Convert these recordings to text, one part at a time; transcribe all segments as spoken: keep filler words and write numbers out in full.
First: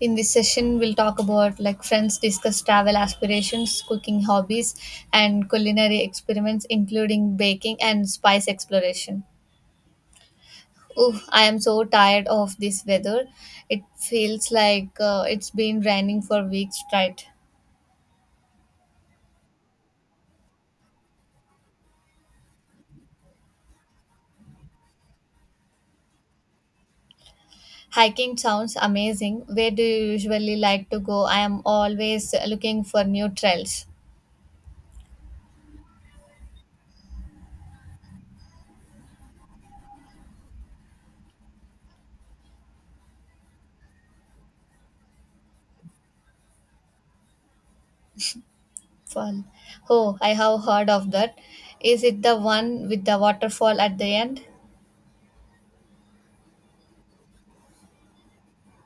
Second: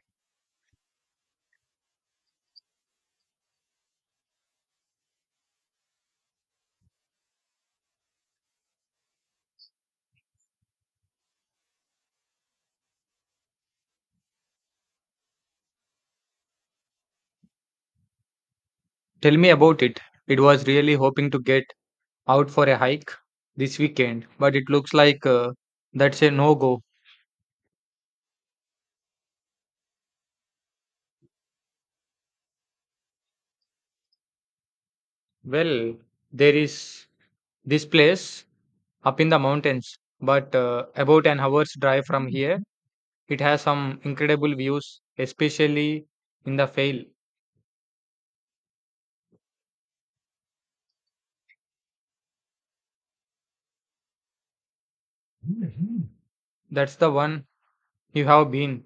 In this session, we'll talk about like friends discuss travel aspirations, cooking hobbies, and culinary experiments, including baking and spice exploration. Oh, I am so tired of this weather. It feels like uh, it's been raining for weeks straight. Tell me about it. It was really hoping to get out for a hike this weekend, but it looks like uh, that's a no go. Hiking sounds amazing. Where do you usually like to go? I am always looking for new trails. Well, there is this place up in the mountains, but uh, about an hour's drive from here, it has some incredible views, especially in the Fail. Fall. Oh, I have heard of that. Is it the one with the waterfall at the end? That's the one you have been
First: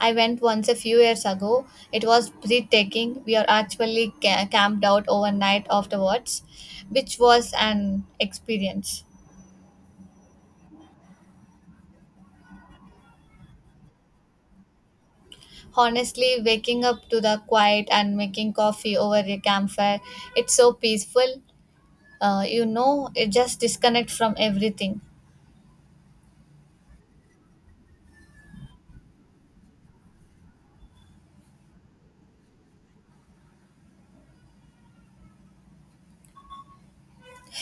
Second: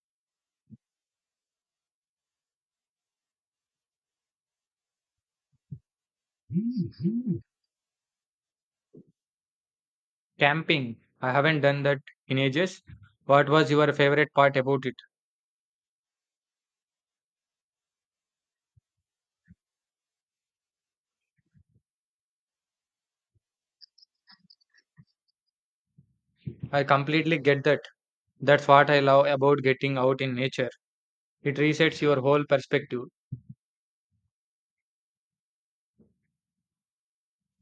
I went once a few years ago. It was breathtaking. We are actually ca- camped out overnight afterwards, which was an experience. camping. I haven't done that in ages. What was your favorite part about it? Honestly, waking up to the quiet and making coffee over a campfire, it's so peaceful. Uh, you know, it just disconnect from everything. I completely get that. That's what I love about getting out in nature. It resets your whole perspective.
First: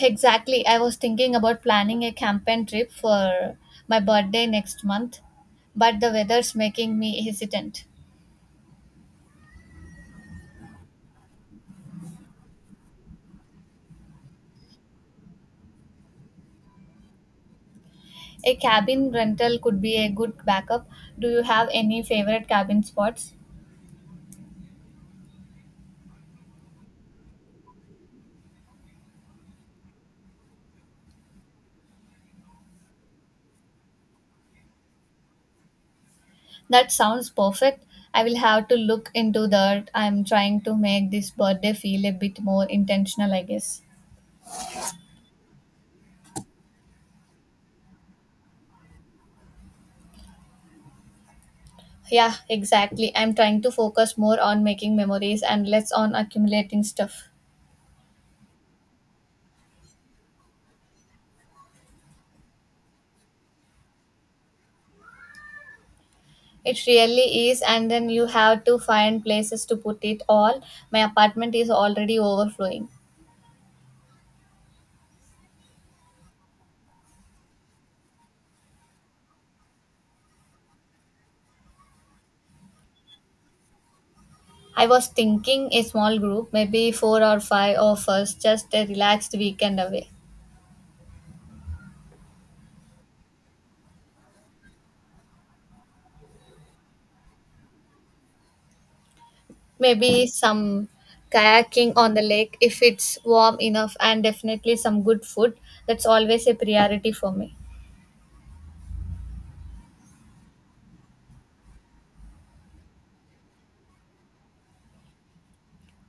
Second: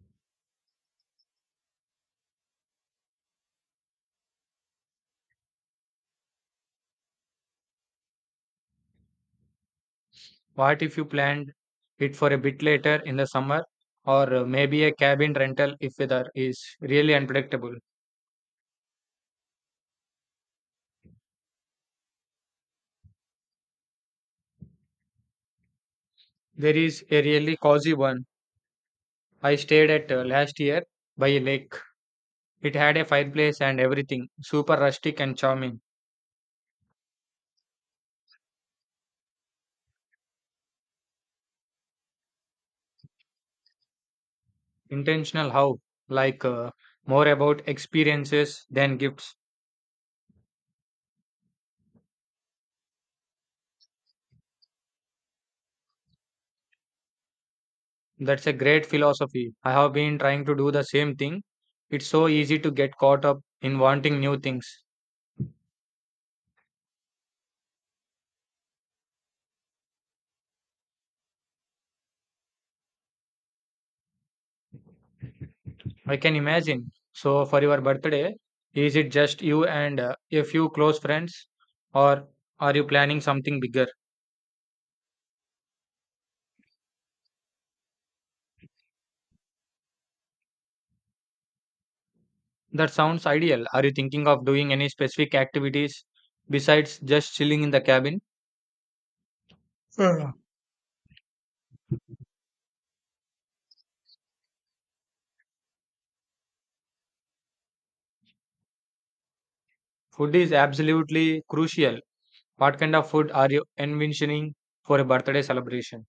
Exactly. I was thinking about planning a campaign trip for my birthday next month, but the weather's making me hesitant. What if you planned it for a bit later in the summer or uh, maybe a cabin rental if weather is really unpredictable? A cabin rental could be a good backup. Do you have any favorite cabin spots? There is a really cozy one I stayed at uh, last year by a lake. It had a fireplace and everything, super rustic and charming. That sounds perfect. I will have to look into that. I'm trying to make this birthday feel a bit more intentional, I guess. Intentional how? Like uh, more about experiences than gifts. Yeah, exactly. I'm trying to focus more on making memories and less on accumulating stuff. That's a great philosophy. I have been trying to do the same thing. It's so easy to get caught up in wanting new things. It really is, and then you have to find places to put it all. My apartment is already overflowing. I can imagine. So, for your birthday, is it just you and uh, a few close friends, or are you planning something bigger? I was thinking a small group, maybe four or five of us, just a relaxed weekend away. That sounds ideal. Are you thinking of doing any specific activities besides just chilling in the cabin? Maybe Uh, some kayaking on the lake if it's warm enough, and definitely some good food. That's always a priority for me. Food is absolutely crucial. What kind of food are you envisioning for a birthday celebration?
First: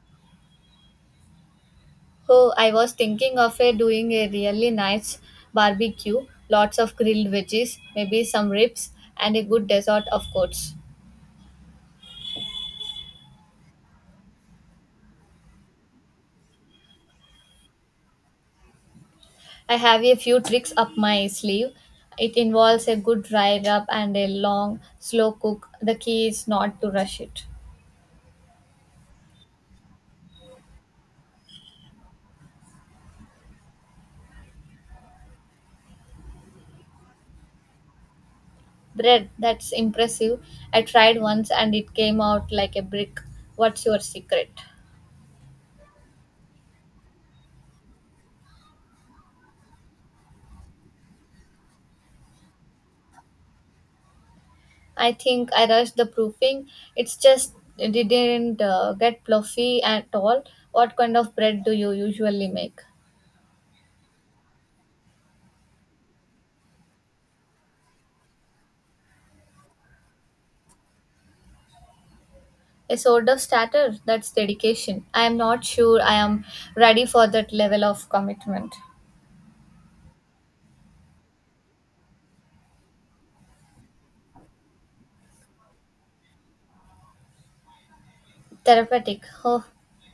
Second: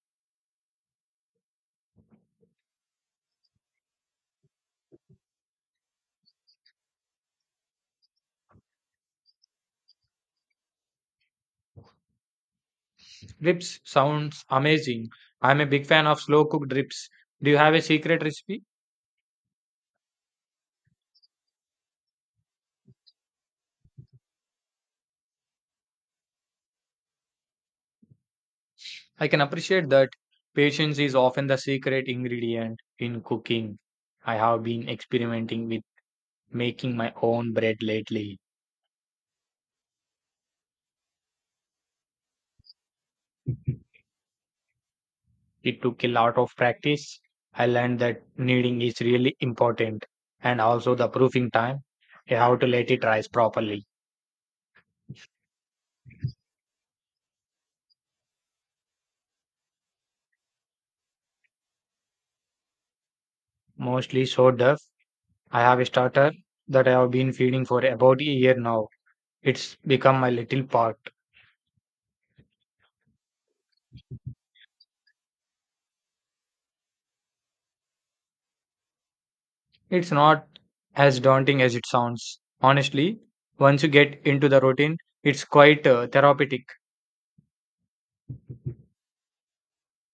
Oh, I was thinking of a, doing a really nice barbecue, lots of grilled veggies, maybe some ribs, and a good dessert, of course. Ribs sounds amazing. I'm a big fan of slow cooked ribs. Do you have a secret recipe? I have a few tricks up my sleeve. It involves a good dry rub and a long, slow cook. The key is not to rush it. I can appreciate that patience is often the secret ingredient in cooking. I have been experimenting with making my own bread lately. Bread, that's impressive. I tried once and it came out like a brick. What's your secret? It took a lot of practice. I learned that kneading is really important and also the proofing time. You have to let it rise properly. I think I rushed the proofing. It's just it didn't uh, get fluffy at all. What kind of bread do you usually make? Mostly so duff. I have a starter that I have been feeding for about a year now. It's become my little pot. A sort of starter. That's dedication. I am not sure I am ready for that level of commitment. It's not as daunting as it sounds. Honestly, once you get into the routine, it's quite uh, therapeutic. Therapeutic. Oh,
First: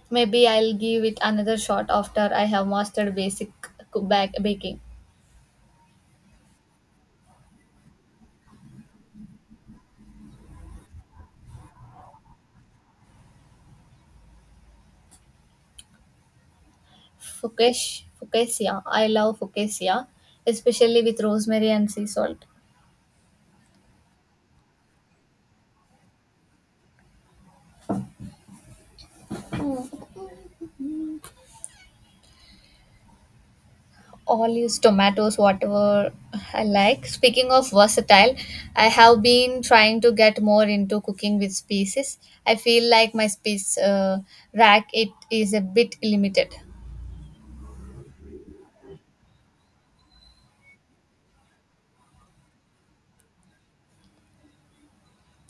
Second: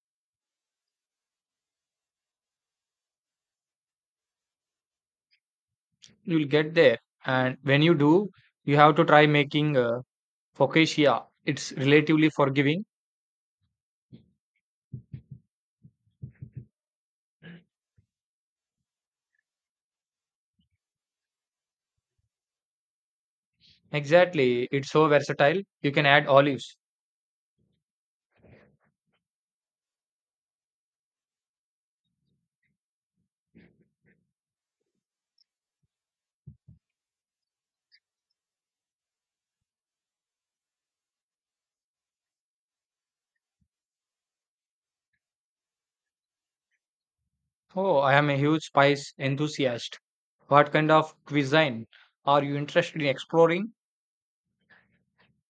maybe I'll give it another shot after I have mastered basic cook- bak- baking. You'll get there. And when you do, you have to try making uh, focaccia. It's relatively forgiving. Fukesh, focaccia. I love focaccia, especially with rosemary and sea salt. Exactly. It's so versatile. You can add olives. Olives, tomatoes, whatever I like. Speaking of versatile, I have been trying to get more into cooking with species. I feel like my space uh, rack it is a bit limited. Oh, I am a huge spice enthusiast. What kind of cuisine are you interested in exploring?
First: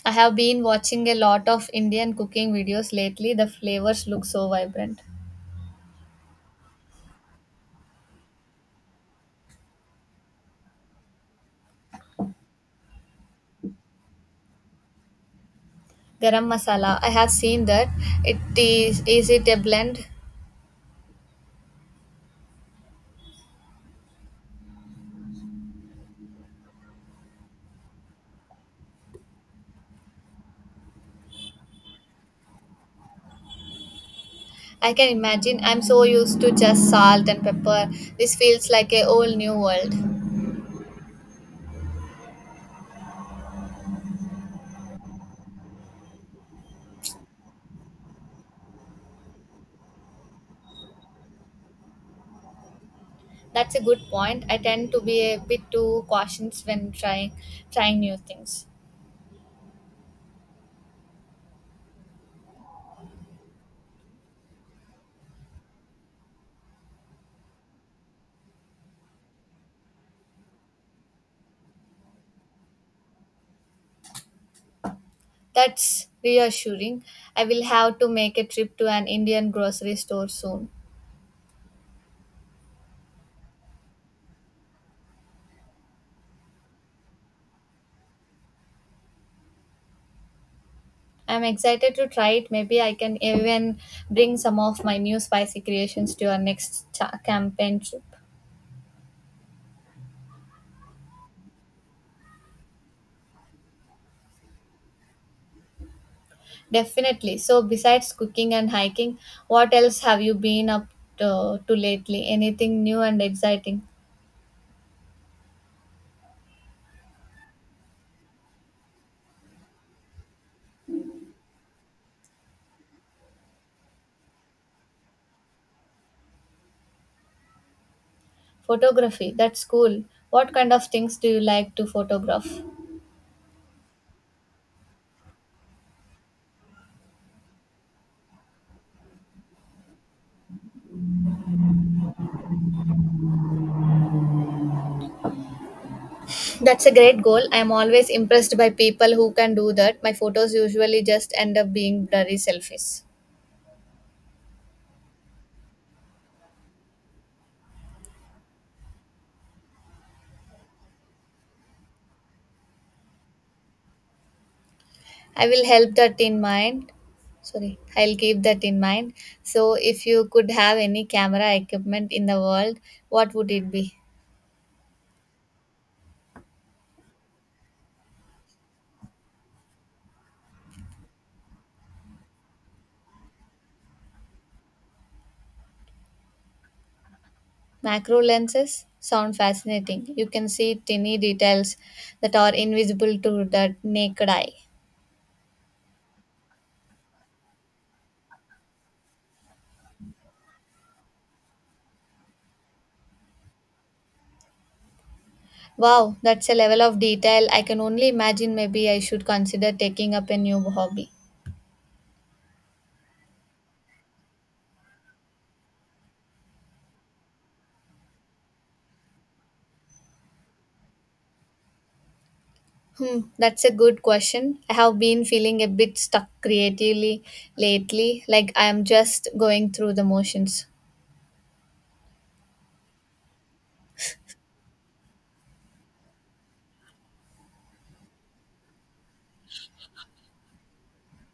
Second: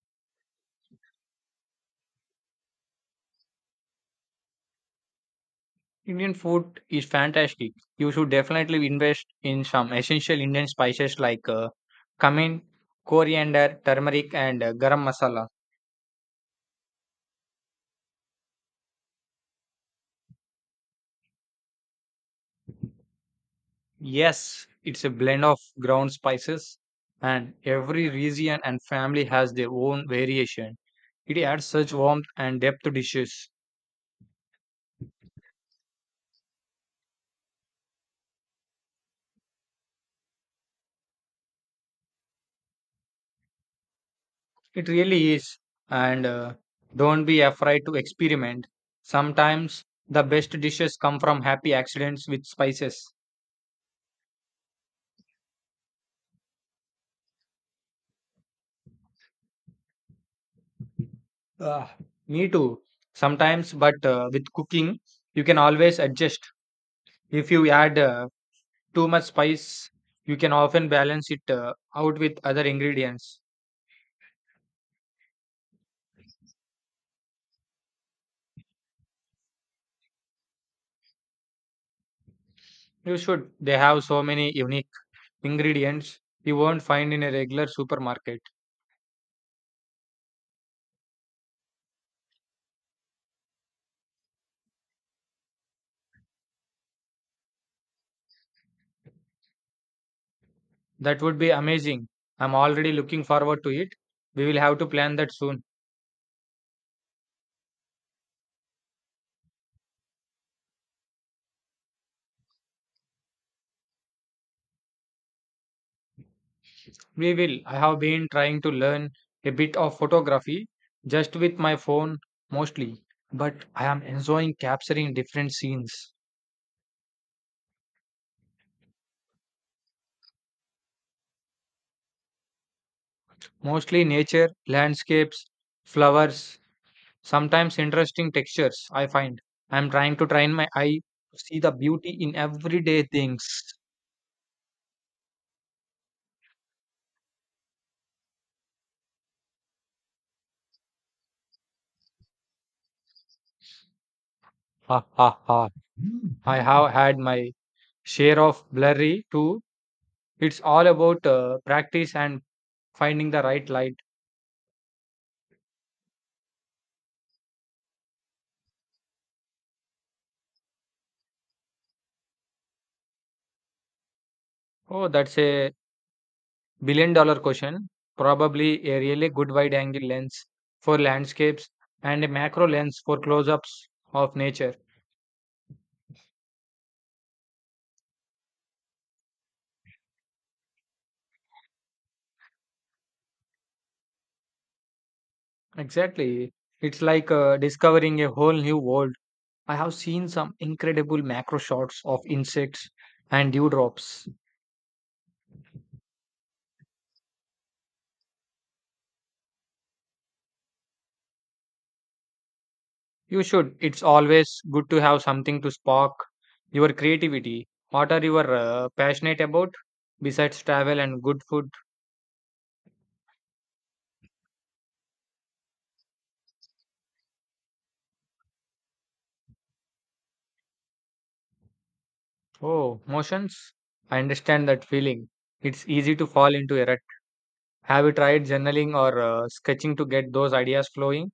I have been watching a lot of Indian cooking videos lately. The flavors look so vibrant. Indian food is fantastic. You should definitely invest in some essential Indian spices like uh, cumin, coriander, turmeric, and uh, garam masala. Garam masala, I have seen that. It is is it a blend? Yes, it's a blend of ground spices, and every region and family has their own variation. It adds such warmth and depth to dishes. I can imagine. I'm so used to just salt and pepper. This feels like a whole new world. It really is. And uh, don't be afraid to experiment. Sometimes the best dishes come from happy accidents with spices. That's a good point. I tend to be a bit too cautious when trying trying new things. Ah, me too. Sometimes, but uh, with cooking, you can always adjust. If you add uh, too much spice, you can often balance it uh, out with other ingredients. That's reassuring. I will have to make a trip to an Indian grocery store soon. You should. They have so many unique ingredients you won't find in a regular supermarket. I'm excited to try it. Maybe I can even bring some of my new spicy creations to our next cha- campaign trip. That would be amazing. I'm already looking forward to it. We will have to plan that soon. Definitely. So, besides cooking and hiking, what else have you been up to, to lately? Anything new and exciting? We will. I have been trying to learn a bit of photography just with my phone mostly, but I am enjoying capturing different scenes, Photography. That's cool. What kind of things do you like to photograph? mostly nature, landscapes, flowers, sometimes interesting textures. I find I am trying to train my eye to see the beauty in everyday things. That's a great goal. I'm always impressed by people who can do that. My photos usually just end up being blurry selfies. Ha ha ha. I have had my share of blurry too. It's all about uh, practice and finding the right light. I will help that in mind. Sorry, I'll keep that in mind. So, if you could have any camera equipment in the world, what would it be? Oh, that's a billion dollar question, probably a really good wide angle lens for landscapes and a macro lens for close ups of nature. Macro lenses sound fascinating. You can see tiny details that are invisible to the naked eye. Exactly. It's like uh, discovering a whole new world. I have seen some incredible macro shots of insects and dewdrops. Wow, that's a level of detail I can only imagine. Maybe I should consider taking up a new hobby. You should. It's always good to have something to spark your creativity. What are you uh, passionate about besides travel and good food? Hmm, that's a good question. I have been feeling a bit stuck creatively lately, like I am just going through the motions. Oh, motions. I understand that feeling. It's easy to fall into a rut. Have you tried journaling or uh, sketching to get those ideas flowing?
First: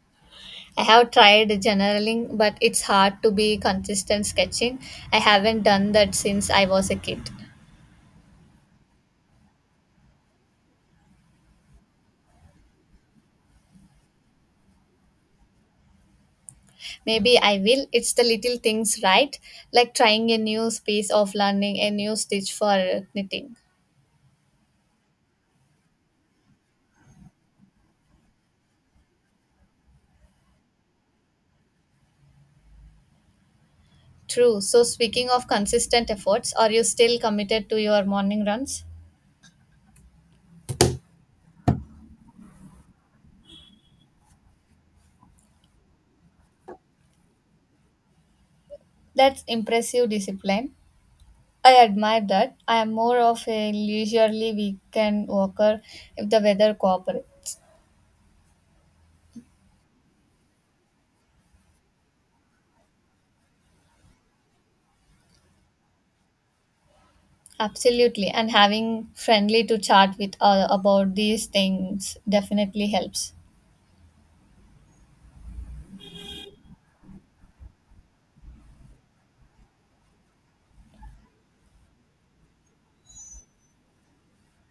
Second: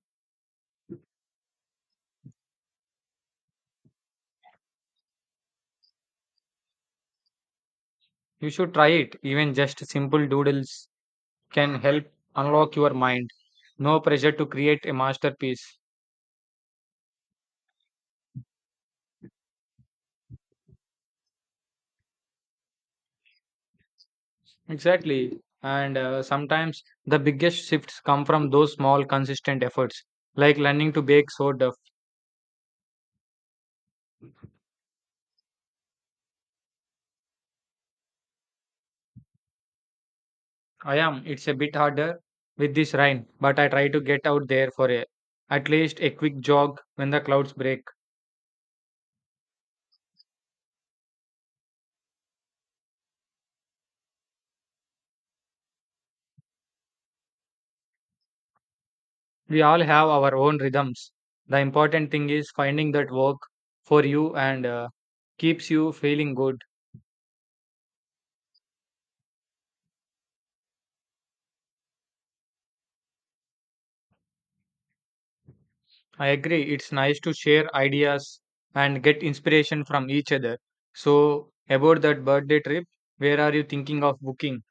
I have tried generaling, but it's hard to be consistent sketching. I haven't done that since I was a kid. You should try it. Even just simple doodles can help unlock your mind. No pressure to create a masterpiece. Maybe I will. It's the little things, right? Like trying a new space of learning, a new stitch for knitting. Exactly. And uh, sometimes the biggest shifts come from those small, consistent efforts, like learning to bake soda. True. So, speaking of consistent efforts, are you still committed to your morning runs? I am. It's a bit harder with this rain, but I try to get out there for a, at least a quick jog when the clouds break. That's impressive discipline. I admire that. I am more of a leisurely weekend walker if the weather cooperates. We all have our own rhythms. The important thing is finding that work for you and uh, keeps you feeling good. Absolutely, and having friendly to chat with uh, about these things definitely helps. I agree. It's nice to share ideas and get inspiration from each other. So, about that birthday trip, where are you thinking of booking?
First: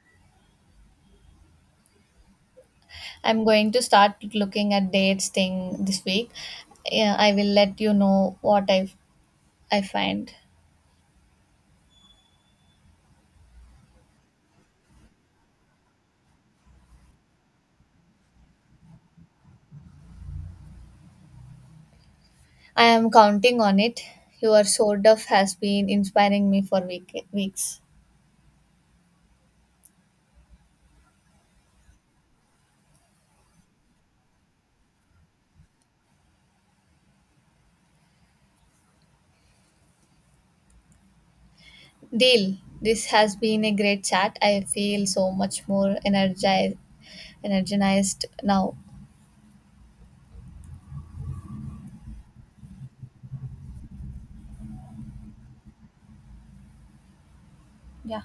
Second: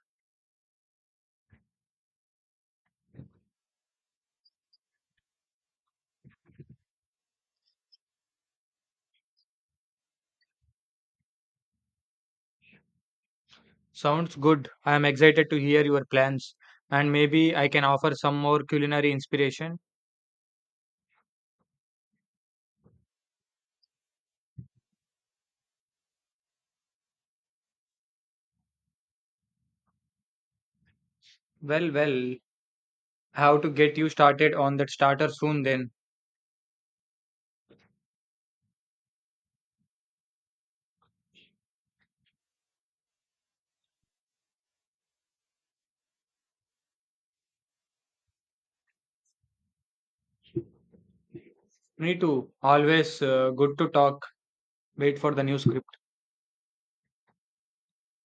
I'm going to start looking at dates thing this week. Yeah, I will let you know what I I find. Sounds good. I am excited to hear your plans and maybe I can offer some more culinary inspiration. I am counting on it. Your sort of has been inspiring me for week, weeks. Well, well, how to get you started on that starter soon then. Deal. This has been a great chat. I feel so much more energized, energized now. Me too. Always uh, good to talk. Wait for the new script. Yeah.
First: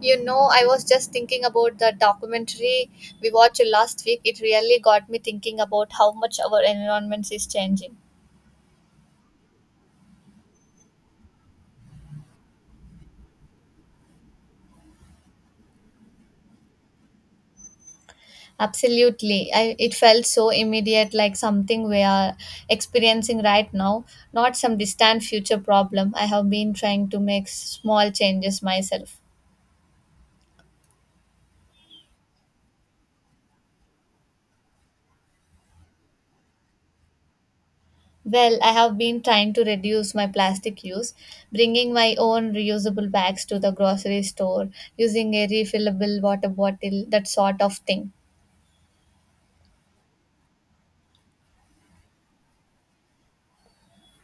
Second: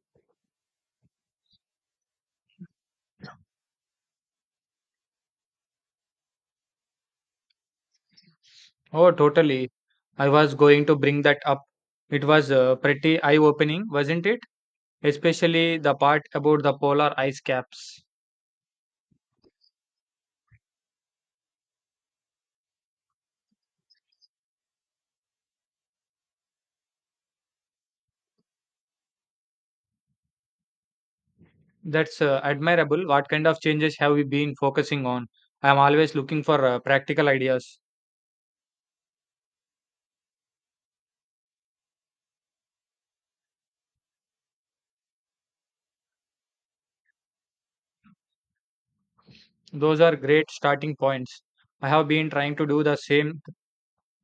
You know, I was just thinking about the documentary we watched last week. It really got me thinking about how much our environment is changing. Oh, totally. I was going to bring that up. It was uh, pretty eye-opening, wasn't it? Especially the part about the polar ice caps. Absolutely. I, it felt so immediate, like something we are experiencing right now, not some distant future problem. I have been trying to make small changes myself. That's uh, admirable. What kind of changes have we been focusing on? I'm always looking for uh, practical ideas. Well, I have been trying to reduce my plastic use, bringing my own reusable bags to the grocery store, using a refillable water bottle, that sort of thing. Those are great starting points. I have been trying to do the same,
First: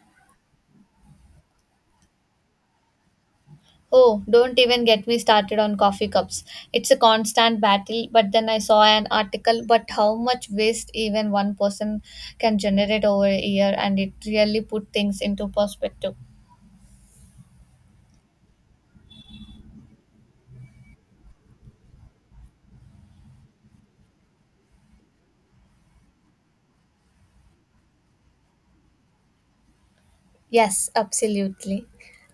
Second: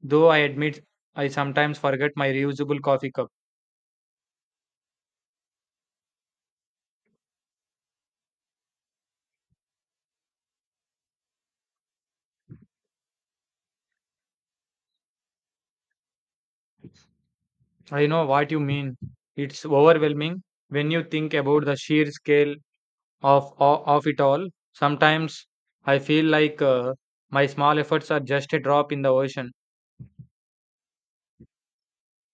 though I admit I sometimes forget my reusable coffee cup. Oh, don't even get me started on coffee cups. It's a constant battle, but then I saw an article but how much waste even one person can generate over a year and it really put things into perspective. I know what you mean. It's overwhelming when you think about the sheer scale of o- of it all. Sometimes I feel like uh, my small efforts are just a drop in the ocean. Yes, absolutely.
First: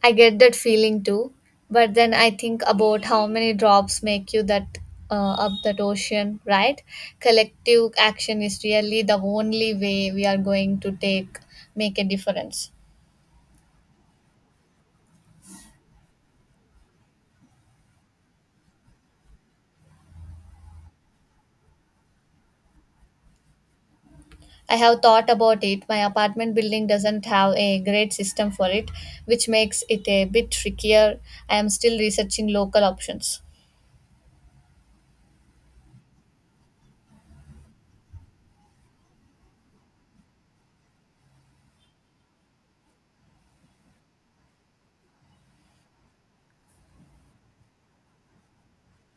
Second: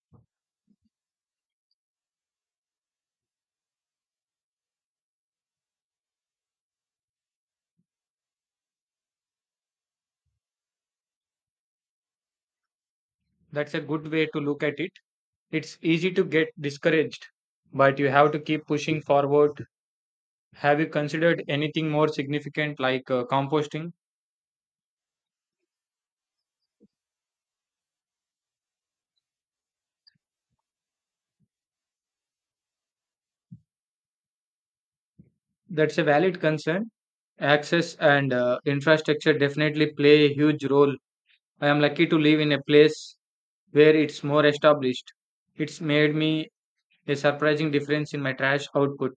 I get that feeling too, but then I think about how many drops make you that uh, up that ocean, right? Collective action is really the only way we are going to take make a difference. That's a good way to look at it. It's easy to get discouraged, but you have to keep pushing forward. Have you considered anything more significant like uh, composting? I have thought about it. My apartment building doesn't have a great system for it, which makes it a bit trickier. I am still researching local options. That's a valid concern. Access and uh, infrastructure definitely play a huge role. I am lucky to live in a place where it's more established. It's made me a surprising difference in my trash output.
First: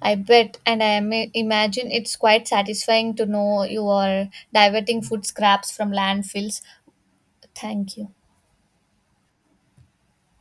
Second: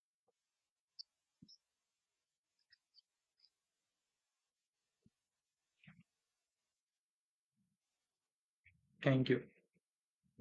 I bet and I am- imagine it's quite satisfying to know you are diverting food scraps from landfills. Thank you. Thank you.